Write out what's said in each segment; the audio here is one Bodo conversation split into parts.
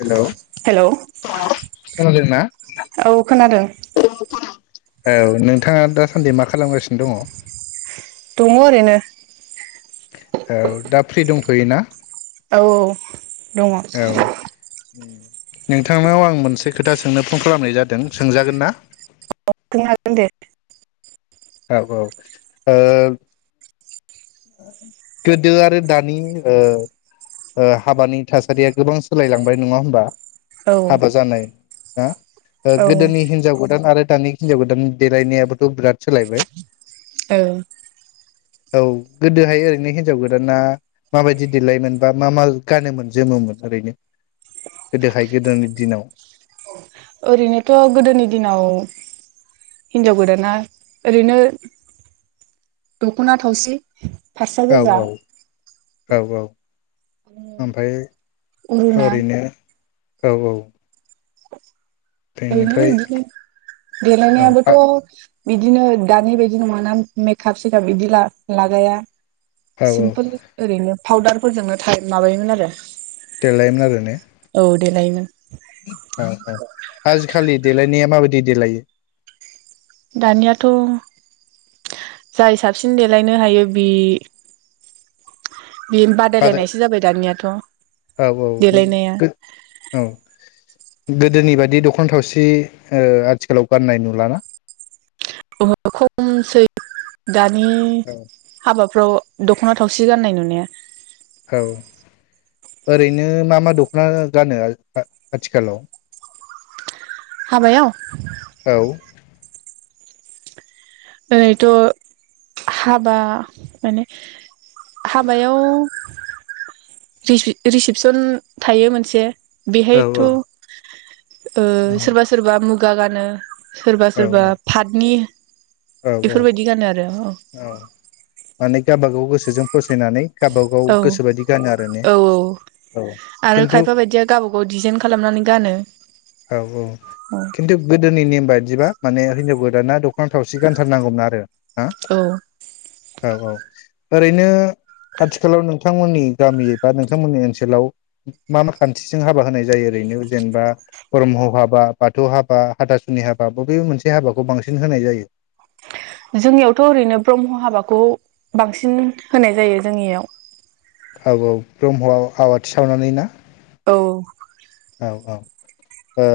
हेलौ हेलौ खोनादोंना औ खोनादों औ नोंथांङा दासान्दि मा खालामगासिनो दंङ। दंङ ओरैनो औ दा फ्रि दंथ'योना औ औ दङ औ नोंथांनाव आं मोनसे खोथा सोंनो फन खालामनाय जादों सोंजागोन ना अ सोंनो हागोन दे। औ औ ओ गोदो आरो दानि ओ हाबानि थासारिया गोबां सोलायलांबाय नंङा होमबा औ हाबा जानाय दा ओ औ गोदोनि हिनजाव गोदान आरो दानानि हिनजाव गोदाननि देलायनायाबोथ' बिराद सोलायबाय। औ औ गोदोहाय ओरैनो हिन्जाव गोदाना माबायदि देलायोमोन बा मा मा गानोमोन जोमोमोन ओरैनो गोदोहाय गोदोनि दिनाव ओरैनोथ' गोदोनि दिनाव हिनजाव गोदाना ओरैनो दखना थावसि फास्रा गाव गोजा गाव गाव गाव ओमफ्राय अरुना ओरैनो औ औ [inaudible] ओरैनो बेनिफ्राय इदिनो औ देलायनायाबोथ' बिदिनो दानि बायदि नङाना मेकाप सेकाप बिदि ला-लागाया औ सिमपोल ओरैनो पाउदारफोरजोंनो थायो‌ माबायोमोन आरो देलायोमोन आरो ने औ देलायोमोन। औ औ आजि खालि देलायनाया माबायदि देलायो दानियाथ' जाय साबसिन देलायनो हायो बि बे बाजार बादायलायनायसो जाबाय दानियाथ' औ देलायनाया औ औ गोदोनि बायदि दख'ना थावसि ओ आथिखालाव गाननाय नुलाना अ खमसै दानि औ हाबाब फाव दख'ना थावसि गान्नाय नुनाया औ ओरैनो मा मा दख'ना गानो आथिखालाव हाबायाव औ ओरैथ' हाबा माने हाबायाव रिसिपसन थायो मोनसे औ बिहायथ' ओ सोरबा सोरबा मु गा गानो सोरबा सोरबा औ पाथनि औ औ औ माने गावबागाव गोस गोसोजों फसायनानै गावबागाव औ गोसोबायदि गानो आरो ने औ औ औ आरो खिन्थु खायफा बायदिया गावबा गाव डिजाइन खालामनानै गानो औ औ खिन्थु गोदोनि नेम बायदिबा माने हिनजाव गोदाना दख'ना थावसि गानथारनांगौमोन आरो। हा औ औ औ औ ओरैनो आथिखालाव नोंथांमोननि गामि बा नोंथांमोननि ओनसोलाव मा मा खान्थिजों हाबा होनाय जायो ओरैनो जेनेबा ब्रह्म हाबा बाथौ हाबा हाथासुनि हाबा बबे मोनसे हाबाखौ बांसिन होनाय जायो। जोंनियावथ' ओरैनो ब्रह्म हाबाखौ बांसिन होनाय जायो जोंनियाव औ औ ब्रह्मआव आवाथि सावनानै ना औ औ औ ओ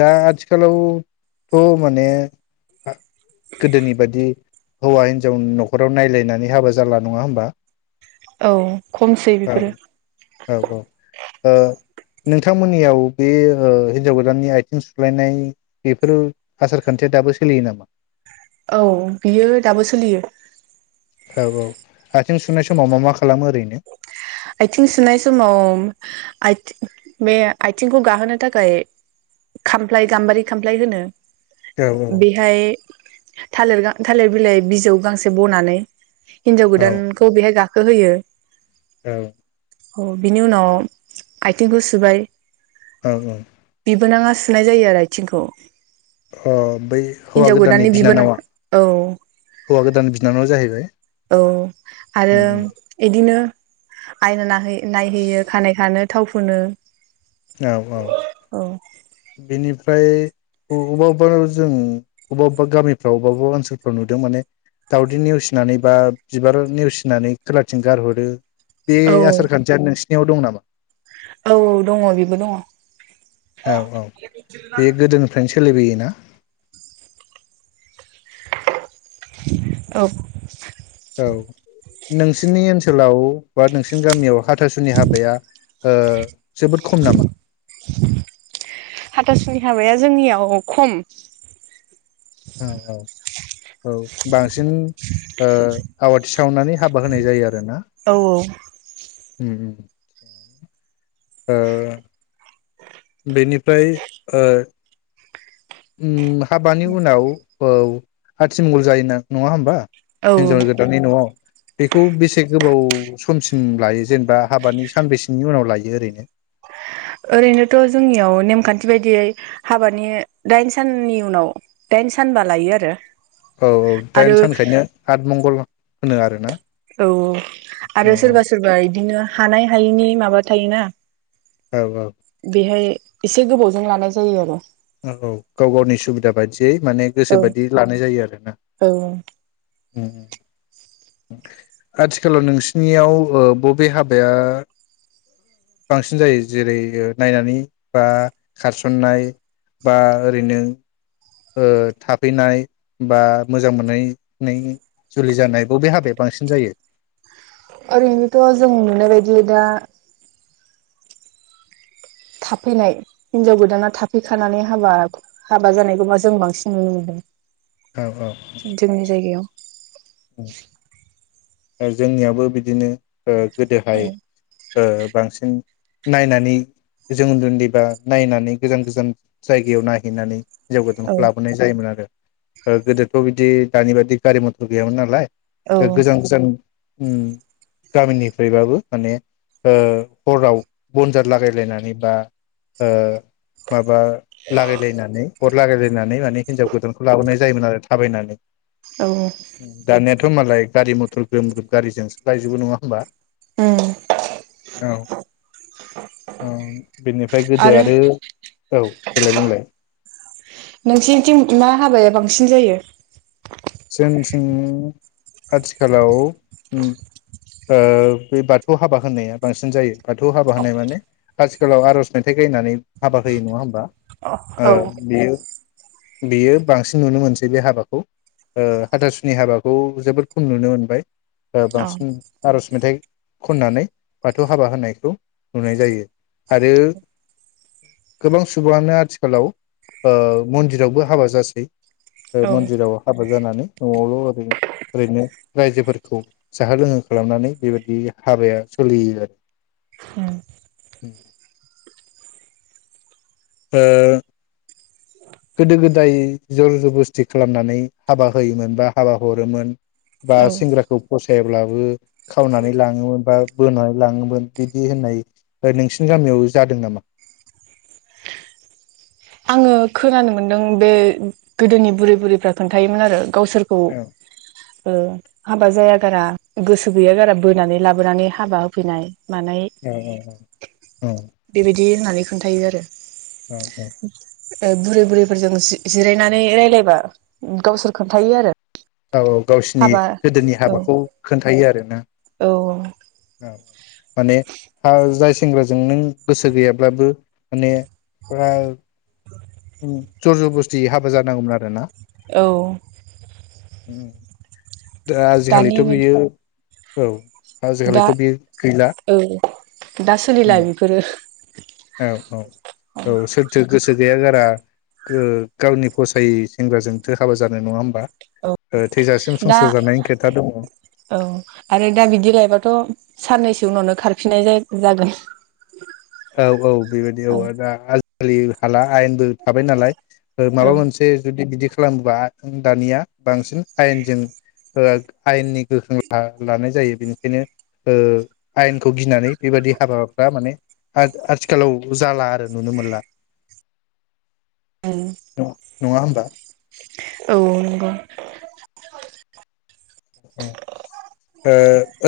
दा आथिखालावथ' माने गोदोनि बादि हौवा हिनजावनि न'खराव नायलायनानै हाबा जाला नङा होमबा औ खमसै औ बेफोरो औ औ ओ नोंथांमोननियाव बे ओ हिनजाव गोदाननि आथिं सुलायनाय बेफोर आसार खान्थिया दाबो सोलियो नामा? औ बियो दाबो सोलियो। औ औ आथिं सुनाय समाव मा मा खालामो ओरैनो आथिं सुनाय समाव बे आथिंखौ गाहोनो थाखाय खामफ्लाय गाम्बारि खामफ्लाय होनो औ बिहाय थालिर गा थालिर बिलाइ बिजौ गांसे बनानै हिन्जाव गोदानखौ बेहाय गा हो होयो औ औ बिनि उनाव आथिं गु सुबाय औ औ बिबोनाङा सुनाय जायो आरो आथिंखौ अ बै हौवा हिनजाव गोदाननि बिबोनां बिनानावा औ हौवा गोदान बिनानावा जाहैबाय औ आरो उम उम इदिनो आयना नायहैयो खानाय खानो थाव फुनो औ औ औ बेनिफ्राय अबा अबेबा जों अबेबा अबेबा गामिफ्राव अबेबा अबेबा ओनसोलफ्राव नुदों माने दावदै नेवसिनानै बा बिबार नेवसिनानै खोलाथिं गारहरो बे औ आसार खान्थियानो साव दं नामा औ औ दङ बेबो दङ औ औ बे गोदोनिफ्रायनो सोलिबोयोना औ औ नोंसोरनि ओनसोलाव बा नोंसिनि गामियाव हाथासुनि हाबाया ओ जोबोद खम नामा नि हाबाया जोंनियाव खम औ औ औ बांसिन आवाथि सावनानै हाबा होनाय जायो आरो ना औ औ बेनिफ्राय उ हाबानि उनाव औ आथिमंगल जायो ना नङा होमबा औ हिनजाव गोदाननि न'आव बेखौ बेसे गोबाव समसिम लायो जेनेबा हाबानि सानबैसेनि उनाव लायो ओरैनो? ओरैनोथ' जोंनियाव नेमखान्थि बायदियै हाबानि दाइन साननि उनाव दाइन सानबा लायो आरो औ औ दाइन आरो सानखायनो आठ मंगल होनो आरोना औ औ औ आरो औ सोरबा सोरबा इदिनो हानाय हायिनि माबा थायोना। औ औ बेहाय एसे गोबावजों लानाय जायो आरो। ओ औ गाव गावनि सुबिदा बायदियै माने गोसो औ बायदि लानाय जायो आरोना औ आथिखालाव नोंसिनियाव ओ बबे हाबाया बांसिन जायो जेरै नायनानै बा खारसन्नाय? बा ओरैनो ओ थाफैनाय बा मोजां मोननायनि जुलि जानाय बबे हाबाया बांसिन जायो? ओरैनोथ' जों नुनाय बायदि दा थाफैनाय हिनजाव गोदाना थाफैखानानै हाबा हाबा जानायखौबा जों बांसिन नुनो औ मोनदों। जोंनि जायगायाव जोंनियाबो बिदिनो ओ औ गोदोहाय ओ बांसिन नायनानै जों उन्दै उन्दैबा नायनानै गोजान गोजान जायगायाव नाहैनानै हिन्जाव औ गोदानखौ लाबोनाय जायोमोन आरो। ओ गोदोथ' बिदि दानि बायदि गारि मथर गैयामोन नालाय। ओ गोजानस उम गामिनिफ्रायबाबो माने ओ हराव बनजार लागायलायनानै बा ओ मा बा लागायलायनानै अर लागायलायनानै माने हिनजाव गोदानखौ लाबोनाय जायोमोन आरो थाबायनानै औ दानेट थ' मालाय गारि मथ ग्रोम ग्रोम गारिजोंसो लायजोबो नङा होमबा? उम औ औ बेनिफ्राय गोदो आरो औ देलाय बुंलाय सिन जायो? जोंथिं आथिखालाव उ ओ बे बाथौ हाबा होननाया बांसिन जायो। बाथौ हाबा होनाय माने आथिखालाव आर'ज मेथाइ गायनानै हाबा होयो नङा होमबा? ओ औ उम बेयो बियो बांसिन नुनो मोनसै बे हाबाखौ। ओ हाथासुनि हाबाखौ जोबोद खम नुनो मोनबाय। ओ बांसिन आर'ज मेथाइ खननानै बाथौ हाबा होनायखौ नुनाय जायो आरो गोबां सुबुङानो आथिखालाव ओ मन्दिरावबो हाबा जासै। ओ औ मन्दिराव हाब हाबा जानानै न'आवल' ओरैनो ओरैनो रायजोफोरखौ जाहो लोंहो खालामनानै बेबायदि हाबाया सोलियो आरो। ओ गोदो गोदाय जर जबस्थि खालामनानै हाबा होयोमोन बा हाबा हरोमोन बा सेंग्राखौ फसायाब्लाबो खावनानै लाङोमोन बा बोनानै लाङोमोन बिदि होननाय नोंसिनि गामियाव जादों नामा? आङो खोनानो मोनदों बे गोदोनि बुरै बुरैफ्रा खोन्थायोमोन आरो। गावसोरखौ औ ओ हाबा जाया गारा गोसो गैया गारा बोनानै लाबोनानै हाबा होफैनाय मानाय औ-औ-औ औ। दि होननानै खोन्थायो आरो। औ-औ। ओ बुरै बुरैफोरजों जि जिरायनानै रायलायबा गावसोर खोन्थायो आरो। औ-औ गावसिनि हाबा गोदोनि औ हाबाखौ खोन्थायो आरोना औ औ माने [unintelligible] जायस सेंग्राजों नों गोसो गैयाब्लाबो माने फुरा जर जबस्थि हाबा जानांगौमोन आरो ना। औ। उम दा दानि आजिखालिथ बायदि बियाव औ दा आजिखालिथ' बे गैला औ दा उम सोलिला बेफोरो औ औ औ सोरथो गोसो गैया गारा गो गावनि फसायै सेंग्राजोंथो हाबा जानो नङा होमबा ओ थैजासिम दा संसार जानायनि खोथा दङ औ आरो दा बिदि लायबाथ साननैसो उनावनो खारफिननाय जाय जागोन औ औ बेबायदि औ आरो दा आजि खालि हाला आयेनबो थाबाय नालाय ओ औ माबा मोनसे जुदि बिदि खालामब्ला दानिया बांसिन आयेनजों ओ आयेननि गोख्रों राहा लानाय जायो बेनिखायनो ओ आयेनखौ गिनानै बेबायदि हाबाफ्रा माने आथ आथिखालाव जाला आरो नुनो मोनला औ नङा होमबा औ नंगौ उम ओ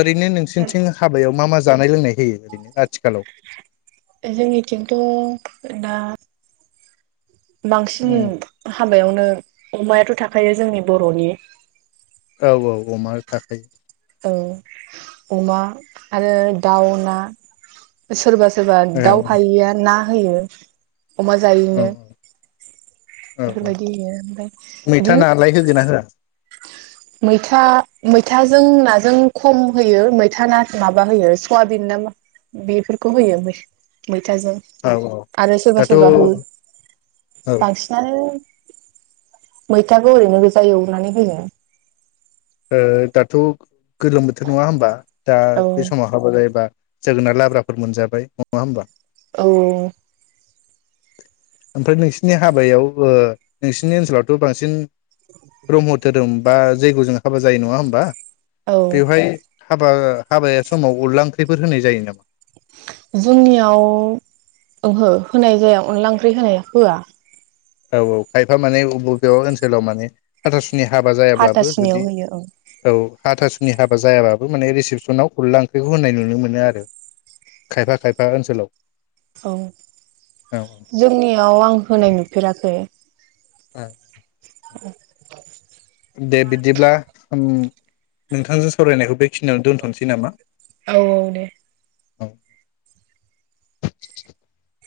ओरैनो नोंसिनथिं हाबायाव मा मा ज जानाय लोंनाय होयो ओरैनो आथिखालाव जोंनिथिंथ ना बांसिन औ [unintelligible] हाबायावनो अमायाथ थाखायो जोंनि बरनि औ औ अमाया थाखायो औ अमा आरो दाउ ना सोरबा सोरबा औ दाउ हायैया ना होयो अमा औ जायो औ औ मैथा बिदिनो नालाय होगोना होआ मैथा मैथाजों नाजों खम होयो मैथा ना माबा होयो सवाबिन ना बेफोरखौ होयो मैथ मैथाजों औ औ आरो सोरबा दाथ' औ सोरबा हु ओ बांसिनानो मैथाखौ ओरैनो गोजा एवनानै होयो ओ दाथ गोलोम बोथोर नङा होमबा दा औ बे समाव हाबा जायोबा जोगोनार लाब्राफोर मोनजाबाय नङा होमबा औ ओमफ्राय नोंसिनि हाबायाव ओ नोंसिनि ओनसोलावथ' बांसिन ब्रह्म धोरोम बा जैग' जोंहा हाबा जायो नङा होमबा औ बेवहाय हाबा हाबाया समाव अनला ओंख्रिफोर होनाय जायो नामा जोंनियाव ओहो होनाय जाया अनला ओंख्रि होनाय होआ औ औ खायफा माने बबेयाव ओनसोलाव माने हथासुनि नि हाबा जायाब्लाबो हाथासुनियाव जुदि होयो औ औ हाथासुनि हाबा जायाबाबो माने रिसिपसनाव खुरला ओंख्रिखौ होननाय नुनो मोनो आरो खायफा खायफा ओनसोलाव औ औ जोंनियाव आं होनाय नुफेराखै [unintelligible] [unintelligible] दे बिदिब्ला उम नोंथांजों सावरायनायखौ बेखिनियावनो दोनथ'नोसै नामा औ औ दे [unintelligible]